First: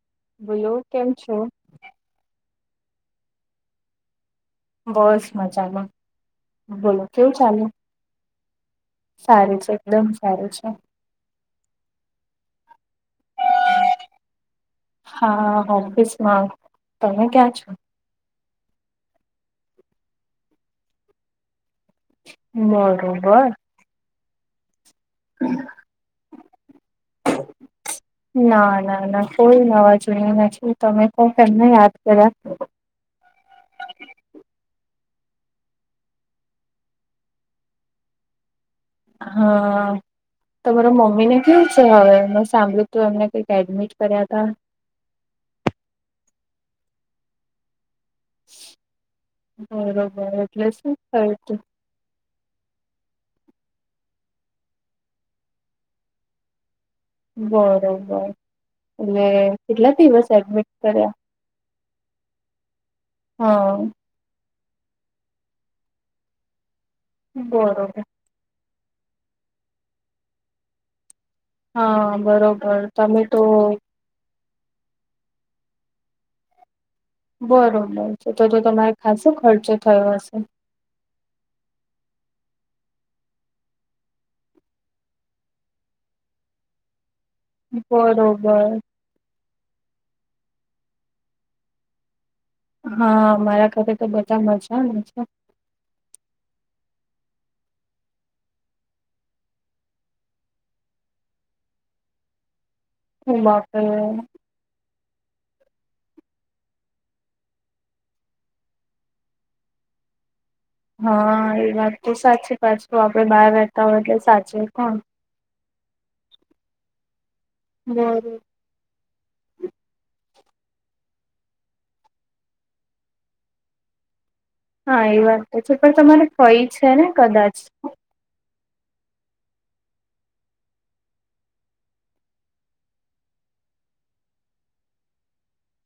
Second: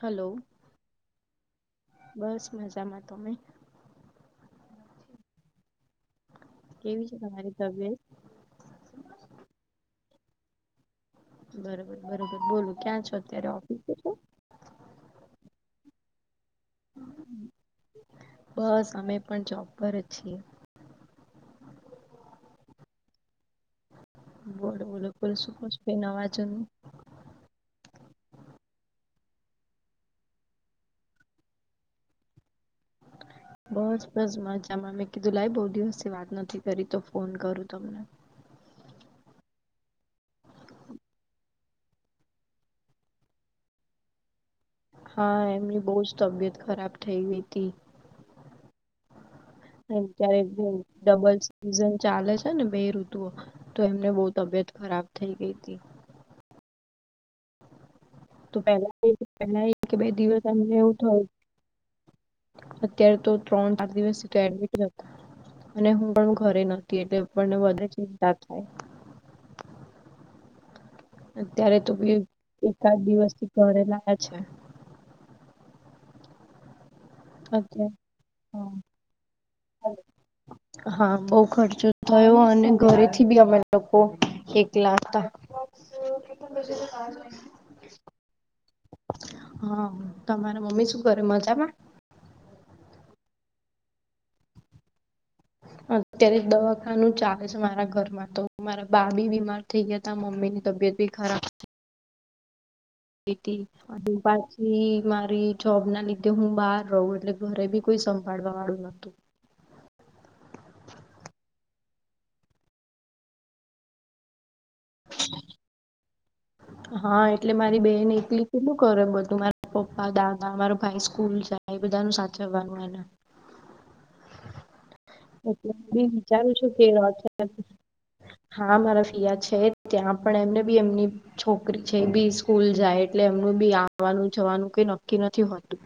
Hello બોલો કેમ છો? બસ મજામાં તમે? બસ મજામાં. બોલો કેવી છે કેવું તમારી ચાલે? તબિયત? સારું છે એકદમ સારું છે. બરોબર બરોબર બોલો ક્યાં છો અત્યારે ઓફિસ? હા ઓફિસમાં તમે ક્યાં છો? બસ અમે પણ જોબ પર જ છીએ. બરોબર. બોલો બોલો બોલ શુંશને વાજન? હ [inaudible] ના ના ના કોઈ નવા જૂની નથી તમે કોક એમને યાદ કર્યા બસ બસ મજામાં મેં કીધું લાઈ બહુ દિવસે વાત નથી કરી તો ફોન કરું તમને હા. તમારા મમ્મી ને કેવું છે હવે મેં સાંભળ્યું તું એમને કઈક એડમિટ કર્યા તા? હા એમની બહુ જ તબિયત ખરાબ થઇ ગઈ હતી. ક્યારે બરોબર એટલે શું થયું ડબલ તું સ ચાલે છે ને બે ઋતુઓ, તો એમને બહુ તબિયત ખરાબ થઈ ગઈ હતી. બરો તો પહેલા પહેલા એક કે બે દિવસ એડમિટ એમને એવું કર્યા થયુ અત્યારે તો ત્રણ હા ચાર દિવસીથી એડમિટ અને હું પણ ઘરે નથી. કે એટલે આપણને વધુ બરોબર ચિંતા થાય. અત્યારે તો હા બી બરોબર એકાદ તમે તો દિવસથી ઘરે લાયા છે. અત્યારે બરોબર છે તો જો હા તમારે ખાસો ખર્ચો થયો હશે. હા બહુ ખર્ચો થયો અને ઘરેથી બી અમે લોકો એક લા હતા [inaudible] બરોબર હા તમારા મમ્મી શું કરે મજામાં? હા મારા ઘરે તો બધા મજામાં છે અત્યારે દવાખાનું ચાલે છે મારા ઘરમાં તો મારા બા બી બીમાર થઈ ગ્યા તા મમ્મી ની તબિયત બી ખરાબ ઓ બાપરે [unintelligible] એ મારી જોબ ના લીધે હું બહાર રહું એટલે ઘરે બી કોઈ સંભાળવા વાળું નતું. હા એ વાત તો સાચી પાછું આપડે બહાર રહેતા હોય એટલે સાચવે કોણ? હા એટલે મારી બહેન બરોબર એકલી કેટલુ કરે એમ બધું મારા પપ્પા દાદા મારો ભાઈ સ્કૂલ જાય એ બધાનું સાચવવાનું હોય ને હા એ વાત તો એટલે છે હું પણ બી તમારે વિચારું ફઈ છું છે કે ને કદાચ રથયાત્રા, હા મારા ફિયા છે ત્યાં પણ એમને બી એમની છોકરી છે બી સ્કૂલ જાય એટલે એમનું બી આવવાનું જવાનું કઈ નક્કી નથી હોતું.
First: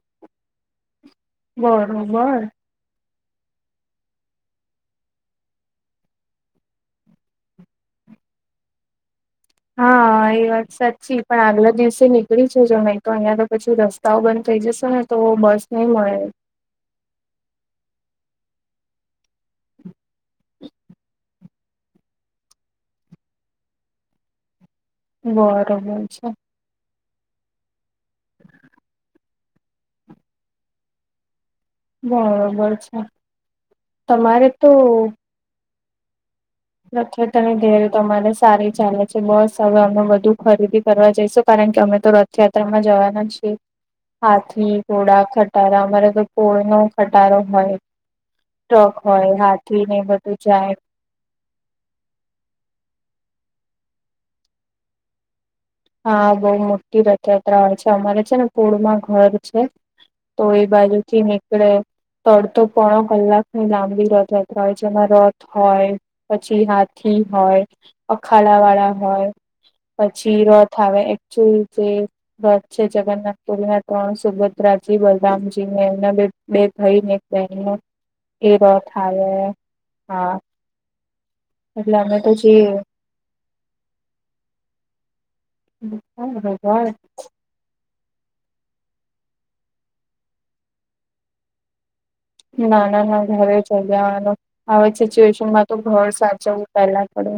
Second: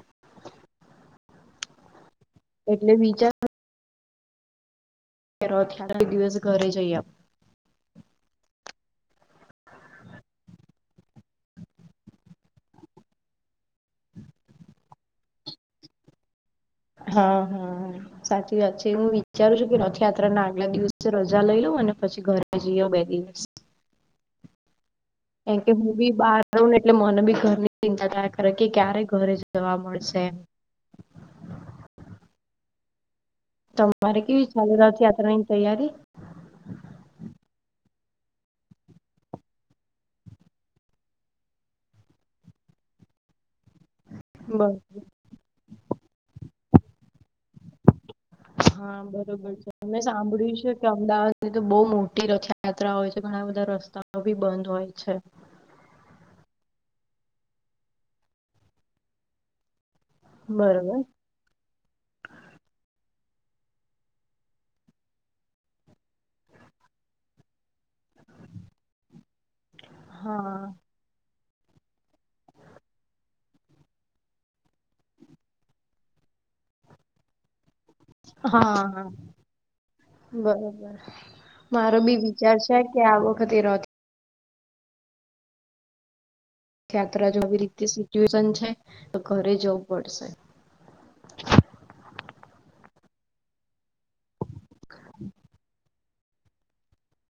બરોબર એટલે [inaudible] ત્યારે દિવસ ઘરે જઈ આપ હા હા એ વાત સાચી પણ આગલા દિવસે નીકળી જજો નહીં તો અહિયાં તો પછી રસ્તાઓ બંધ થઈ જશે ને તો બસ નય મળે હા હા સાચી વાત છે હું વિચારું છું કે રથયાત્રા ના આગલા દિવસે રજા લઈ લઉં અને પછી ઘરે જય આવુ બે દિવસ કારણ કે હું બરોબર બી છે બહાર ને એટલે મને બી ઘર ની ચિંતા થાય કરે કે ક્યારે ઘરે જવા મળશે. બરોબર છે. તમારે કેવી ચાલે રથયાત્રા ની તૈયારી રથયાત્રાની તૈયારીતો અમારે સારી ચાલે છે બસ હવે અમે બધુ ખરીદી કરવા જઈશું કારણ કે અમે તો રથ યાત્રામાં જવાના છીએ હાથી બરોબર ધોડા ખટારા અમારે તો પોળ નો ખટારો હોય. સોક હા હોય બરોબર છે હાથી ને મેં બધું સાંભળ્યું છે જાય કે અમદાવાદની તો બહુ મોટી રથયાત્રા હોય છે ઘણા બધા રસ્તાઓ બી બંધ હોય છે. હા બહુ મોટી રથયાત્રા હોય છે અમારે છે ને પોળમાં ઘર છે. તો એ બાજુ બરોબર થી નીકળે તો અડધો-પોણો કલાકની લાંબી રથયાત્રા હોય જેમાં રથ હોય પછી હાથી હોય અખાડા વાળા હોય પછી હા રથ આવે એકચુઅલી જે વચ્ચે જગન્નાથ લ ના ત્રણ સુભદ્રાજી બલરામજી એ બે બે ભાઈ ને એક બેહે એ બ હા હા થાય હા બરોબર એટલે મારો અમે બી વિચાર પછી છે કે આ વખતે રથ. હમ. હ, હ. યાત્રા જો આવી રીતે સિચ્યુએશન છે તો ઘરે જવું પડશે. ના, ના, ના. ઘરે ચલી જવાનું આવે જ સિચ્યુએશનમાં તો ઘર સાચવું. પેલા પડે.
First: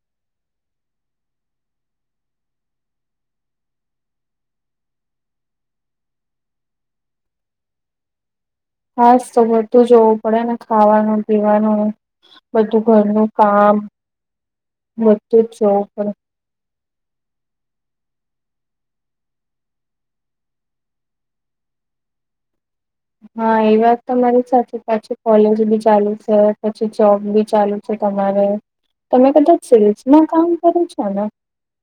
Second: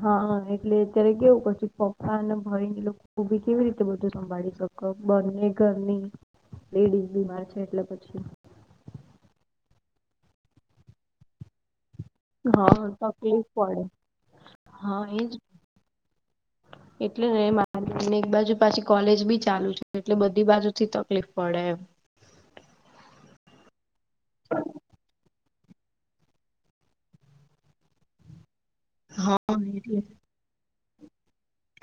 હા, એટલે અત્યારે કેવું? પછી પપ્પા અને ભાઈ ને લોકો ખબી કેવી રીતે બધું સંભાળી શકે? બંને ઘરની લેડીઝ બીમાર છે, એટલે પછી હાસ, તો બધું જોવું પડે ને, ખાવાનું-પીવાનું. બધું હા ઘરનું તકલીફ કામ પડે હા બધું એજ જ જોવું પડે. એટલે મારી એક બાજુ પાછી કોલેજ બી ચાલુ છે, એટલે બધી બાજુ થી તકલીફ પડે એમ. હા, એ વાત તમારી સાચી. પછી કોલેજ બી ચાલુ છે, પછી જોબ બી ચાલુ છે તમારે. તમે હા કદાચ એટલે સિલ્સમાં કામ કરો છો ને?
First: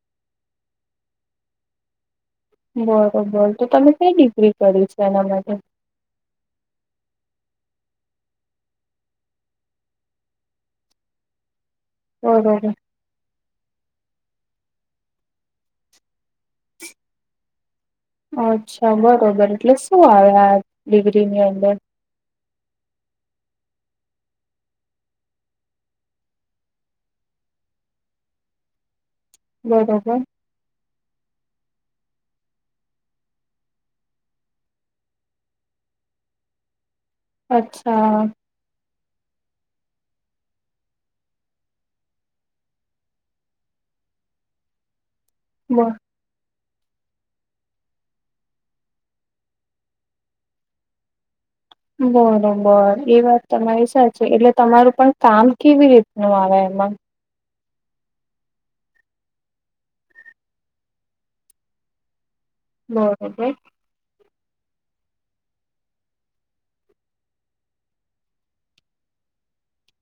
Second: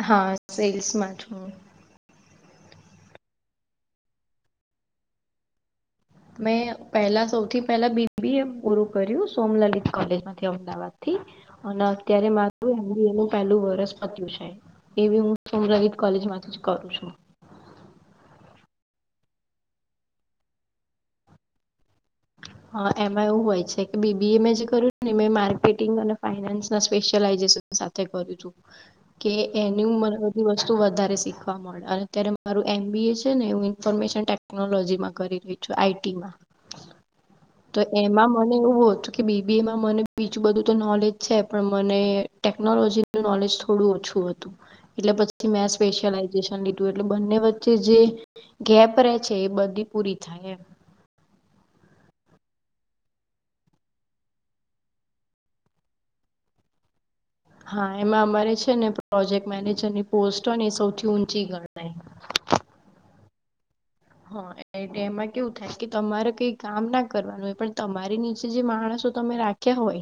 હા, સેલ્સમાં છું. બરોબર, તો તમે કઈ ડિગ્રી કરી છે એના માટે? મેં પહેલા સૌથી પહેલા બીબીએ પૂરું કર્યું, સોમલલિત કોલેજમાંથી, અમદાવાદ થી. અને ત્યારે બરોબર મારું એમ બીએ નું પહેલું વર્ષ પત્યુ છે, એવી હું સોમરહિત કોલેજમાંથી. કરું છું. અચ્છા, બરોબર. એટલે શું આવે આ ડિગ્રીની અંદર? હા, એમાં એવું હોય છે કે બીબીએ મે જે કરું ને, મેં માર્કેટિંગ અને ફાઈનાન્સ ના સ્પેશ્યલાઇઝેશન. સાથે કરું છું. [unintelligible] કે એનું મારુ બરોબર વસ્તુ વધારે શીખવા મળે, અને અત્યારે મારું એમ બી એ છે ને, એવું ઇન્ફોર્મેશન ટેકનોલોજી. ટેકનોલોજીમાં કરી રહી છું, આઈટીમાં તો અચ્છા એમાં. એવું હતું કે, બીબીએમાં મને બીજું બધું તો નોલેજ છે, પણ મને ટેકનોલોજી નોલેજ થોડું ઓછું હતું, એટલે પછી મે બ સ્પેશિયલ લીધું એટલે બંને વચ્ચે જે ગેપ રહેે છે, એ બધી પૂરી થાય એ. બરોબર, એ વાત તમારી સાચી. એટલે તમારું પણ કામ કેવી રીતનું આવે એમાં? હા, એમાં અમારે છે ને, પ્રોજેક્ટ મેનેજર ની પોસ્ટ હોય ને, એ સૌથી ઊંચી ગણાય. હ. હા, એ એમાં કેવું થાય કે તમારે કઈ કામ ના કરવાનું હોય, પણ તમારી નીચે જે માણસો તમે રાખ કે હોય,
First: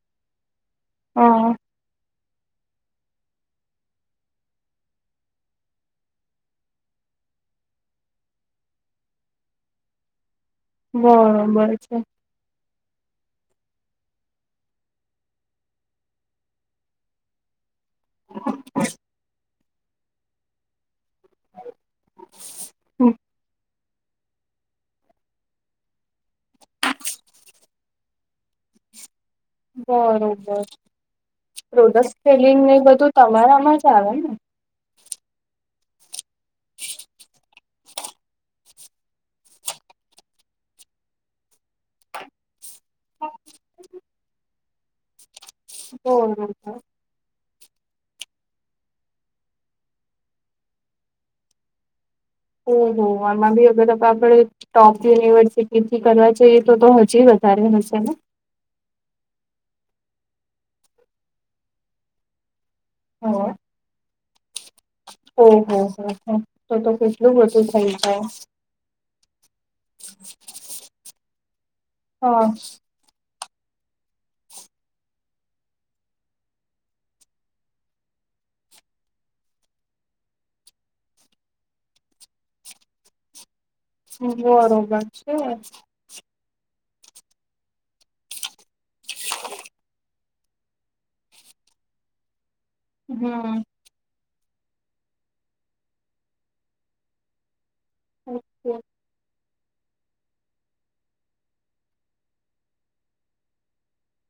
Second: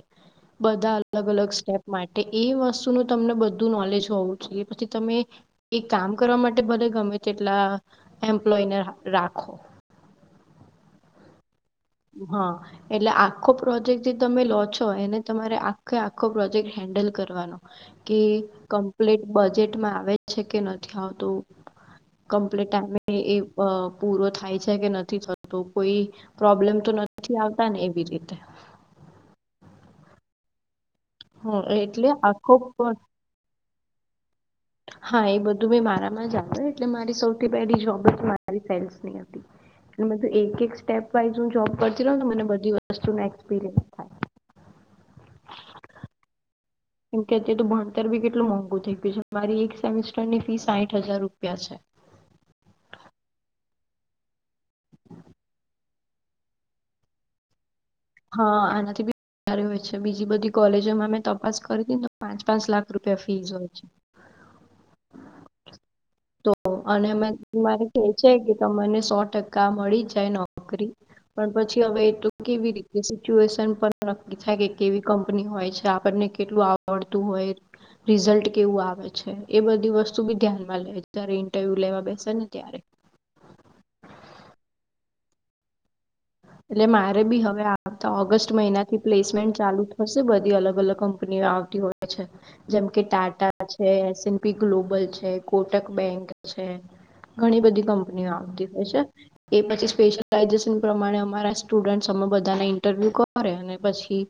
બધા અલગ હા અલગ સ્ટેપ માટે. એ, એ વસ્તુ નું તમને બધું નોલેજ હોવું જોઈએ, પછી તમે એ કામ કરવા માટે, ભલે ગમે તેટલા એમ્પ્લોયન રાખો. બરોબર છે. હા. એટલે આખો પ્રોજેક્ટ જે તમે લો છો, એને તમારે આખે આખો પ્રોજેક્ટ હેન્ડલ કરવાનો. કે કમ્પ્લીટ બજેટમાં આવે છે કે નથી આવતા? કમ્પ્લીટ ટાઈમે એ. પૂરો થાય છે કે નથી થતો? કોઈ પ્રોબ્લેમ તો નથી આવતા ને, એવી રીતે? બરોબર, હ એટલે રોધસ આખો સ્પલિંગ એ બધું તમારામાં જ આવે ને? હા, એ બધું બી મારામાં જ આવે એટલે મારી સૌથી પહેલી જોબ જ મારી સેલ્સની હતી. બધું એક એક સ્ટેપ વાઈઝ હું જોબ કરતી રઉ મને બધી વસ્તુ નો એક્સપિરયસ થાય. ઓ હો તો કેમ કે અએ તો ભણતર બી કેટલું મોંઘુ થઇ ગયું છે. મારી એક સેમેિસ્ટર ની ફી સાઠ હજાર રૂપિયા છે. ઓહ, આમાં બી, અગર આપડા ટોપ યુનિવર્સિટી કરવા જોઈએ, તો હજી વધારે હશે ને? હા, આનાથી બી બરાબર હોય છે. બીજી બધી કોલેજોમાં મેં તપાસ કરી હતી, પાંચ પાંચ લાખ. રૂપિયા ફીઝ હોય છે. હ. તો અને બધું મારે થઈ કે જાય છે કે તને સો ટકા તા મળી જાય નોકરી પણ પછી હવે એ તું હા કેવી રી સિચ્યુએશન પણ નક્કી થાય કે કેવી કંપની હોય છે આપણને કેટલું આવડતું હોય. રિઝલ્ટ કેવું આવે છે એ બધી વસ્તુ બી ધ્યાનમાં લે જય્યારે ઇન્ટરવ્યુ લેવા બેસે ને ત્યારે. હું બરોબર છે. એટલે મારે બી હવે આવતા ઓગસ્ટ મહિના થી પ્લેસમેન્ટ ચાલુ થશે બધી અલગ અલગ કંપનીઓ આવ તી હોય છે જેમ કે ટાટા હમ છે, એસ એન પી ગ્લોબલ છે, કોટક બેંક છે, ઘણી બધી કંપનીઓ આવતી ઓકે હોય છે એ પછી સ્પેશલાઈજેશન પ્રમાણે અમારા સ્ટુડન્ટસ અમે બધાને ઇન્ટરવ્યુ કરે અને પછી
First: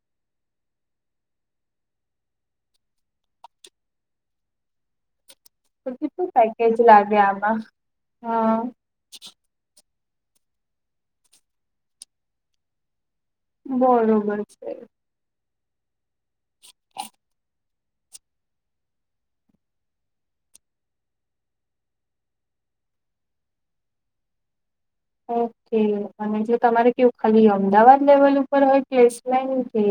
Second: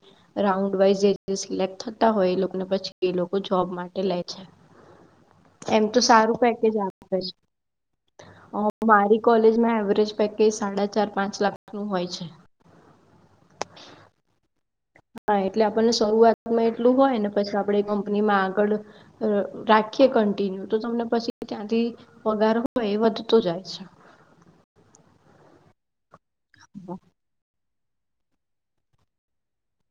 રાઉન્ડ વાઈઝ સિલેક્ટ થતા હોય એ લોકોને પછી એ લોકો જોબ માટે લે છે. એમ તો કેટલું સારું પેકેજ આપે લાગે છે આમાં હા અહ મારી કોલેજમાં એવરેજ પેકેજ સાડા ચાર પાંચ લાખ નું હોય છે. બરોબર છે. હા, એટલે આપણને શરૂઆતમાં એટલું હોય ને પછી આપડે કંપનીમાં આગળ અહ રાખીએ કન્ટિન્યુ તો તમને પછી ત્યાંથી પગાર હોય એ વધતો જાય છે. ઓકે અને જો તમારે હમ. કેવું ખાલી અમદાવાદ લેવલ ઉપર હોય કેસ લેન કે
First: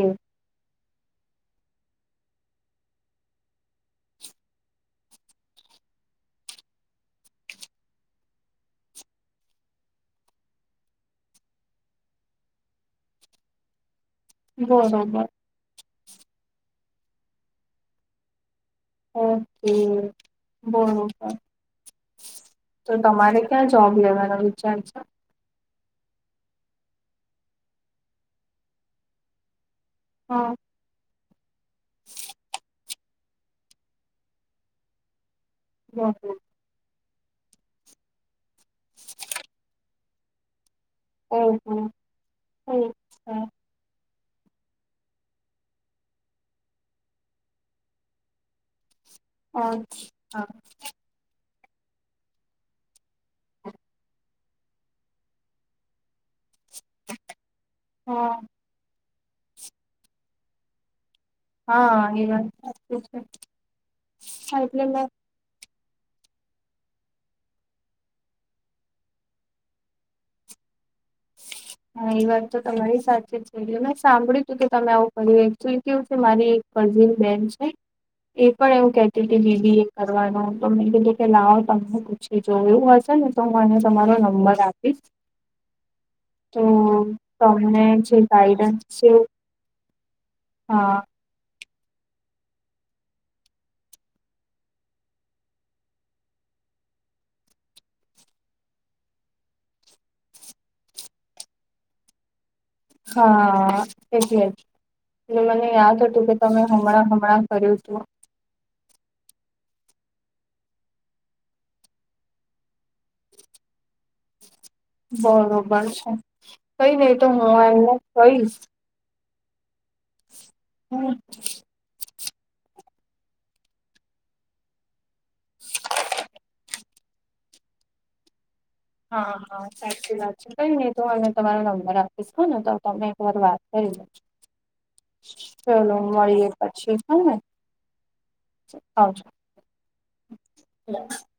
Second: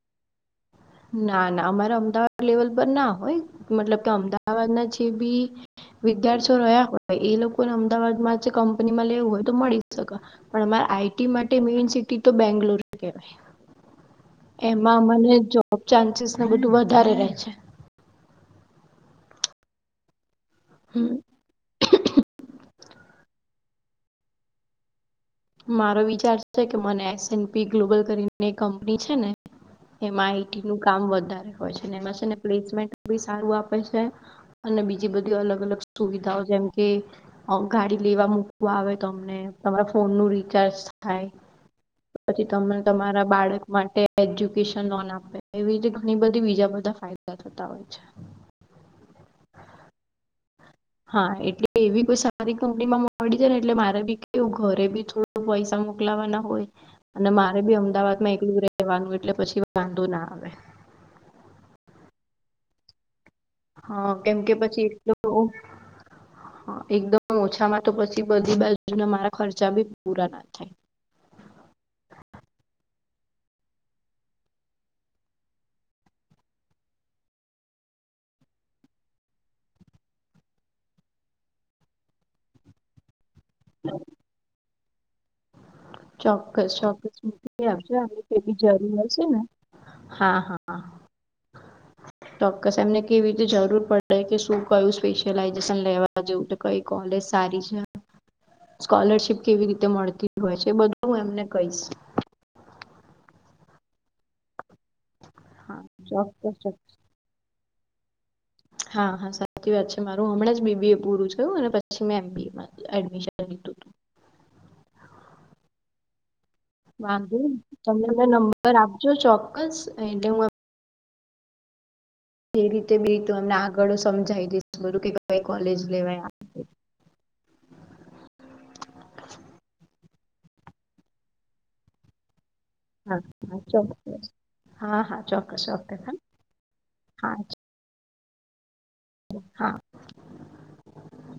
ના ના અમારા અમદાવાદ લેવલ પર ના હોય મતલબ કે તો અમદાવાદ ના જે બી વિદ્યાર્થીઓ રહ્યા હોય એ લોકોને અમદાવાદ માં જે કંપનીમાં લેવું હોય તો મળી શકા. પણ અમારા આઈ ટી માટે મેઈન સિટી તો બેંગ્લોર કહેવાય. એમાં બરોબર મને જોબ ચાન્સીસ બધું વધારે રેહ છે. ઓકે હમ બરોબર. તો તમારે ક્યાં જોબ લેવાનો વિચાર છે? મારો વિચાર છે કે મને એસ એન પી ગ્લોબલ કરીની કંપની છે ને. એમાં હા આઈટી નું કામ વધારે હોય છેને એમાં છે ને પ્લેસમેન્ટ ી સારું આપે છે, અને બીજી બધી અલગ અલગ બરોબર સુવિધાઓ જેમ કે, ગાડી લેવા મૂકવા આવે તમને તમારા ફોન નું રિચાર્જ થાય. ઓહો પછી તમને તમારા અચ્છા બાળક માટે એજ્યુકેશન લોન આપે એવી રીતે ઘણી બધી બીજા બધા ફાયદા થાય. બતા હોય છે. હ હા. હા એટલે એવી કોઈ સારી કંપનીમાં મળી જ ને એટલે મારે બી કેવું ઘરે બી થોડું પૈસા મોકલાવા ના હોય. અને મારે બી અમદાવાદ માં હા એકલું રહેેવાનું એટલે પછી વાંધુ ના આવે. હા એ વાત સાચી છે. હા કેમ કે હા પછી એટલે એક મે તો હ એકદમ ઓછામાં તો પછી બધી બાજુના મારા ખર્ચા બી પૂરા ના થાય. [inaudible] હા એ વાત તો તમારી સાચ જ છે મેં સાંભળ્યું તું કે તમે આવું કર્યું એકચુઅલી કેવું છે મારી કઝલ બેન છે. એ પણ એવું કતી કે બીબી એ કરવાનું તો મેં કીધું કે લાવો તમને પછી જોયું હશે ને. તો હું એને તમારો નંબર આપીશ. તો ચોક્કસ ચોક્કસ મ તમને આવશે જે કે ગાઈડન્સ જરૂર છે હશે ને. હા હા. [inaudible] ચોક્કસ એમને કેવી રીતે જરૂર પડે કે શું કયું સ્પેશિલાઈઝેશન લેવા જેવું છે. કઈ કોલેજ સારી છે, સ્કોલરશીપ કેવી રીતે મળતી હોય છે. એ બધું હું એમને કહીશ. હા એટલે જ, ને મને હા યાદ હતું કે તમે ચોક્કસ ચોક્કસ હમણાં કર્યું હતું. હા હા સાચી વાત છે મારું હમણાં જ બી. બી. એ. પૂરું થયું અને પછી મેં એમ. બી. એ. માં એડમિશન લીધું હતું. બરોબર છે કઈ નહી તો હું એમને કઈસ. જો ચોક્કસ [unintelligible] હમ્મ. એ રીતે બી તું અમને આગળ સમજાવી દઈશ બધું કે કઈ કોલેજ લેવાય. હા હા સાચી વાત છે કઈ નહી તું અને તમારો નંબર આપીશ હો ને તો. તમને એક હા વાર વાત હા કરી લેજો. ચોક્કસ. હા હા ચોક્કસ ચલો ચોક્કસ મળીએ પછી હો ને હા આવજો. હા. [inaudible]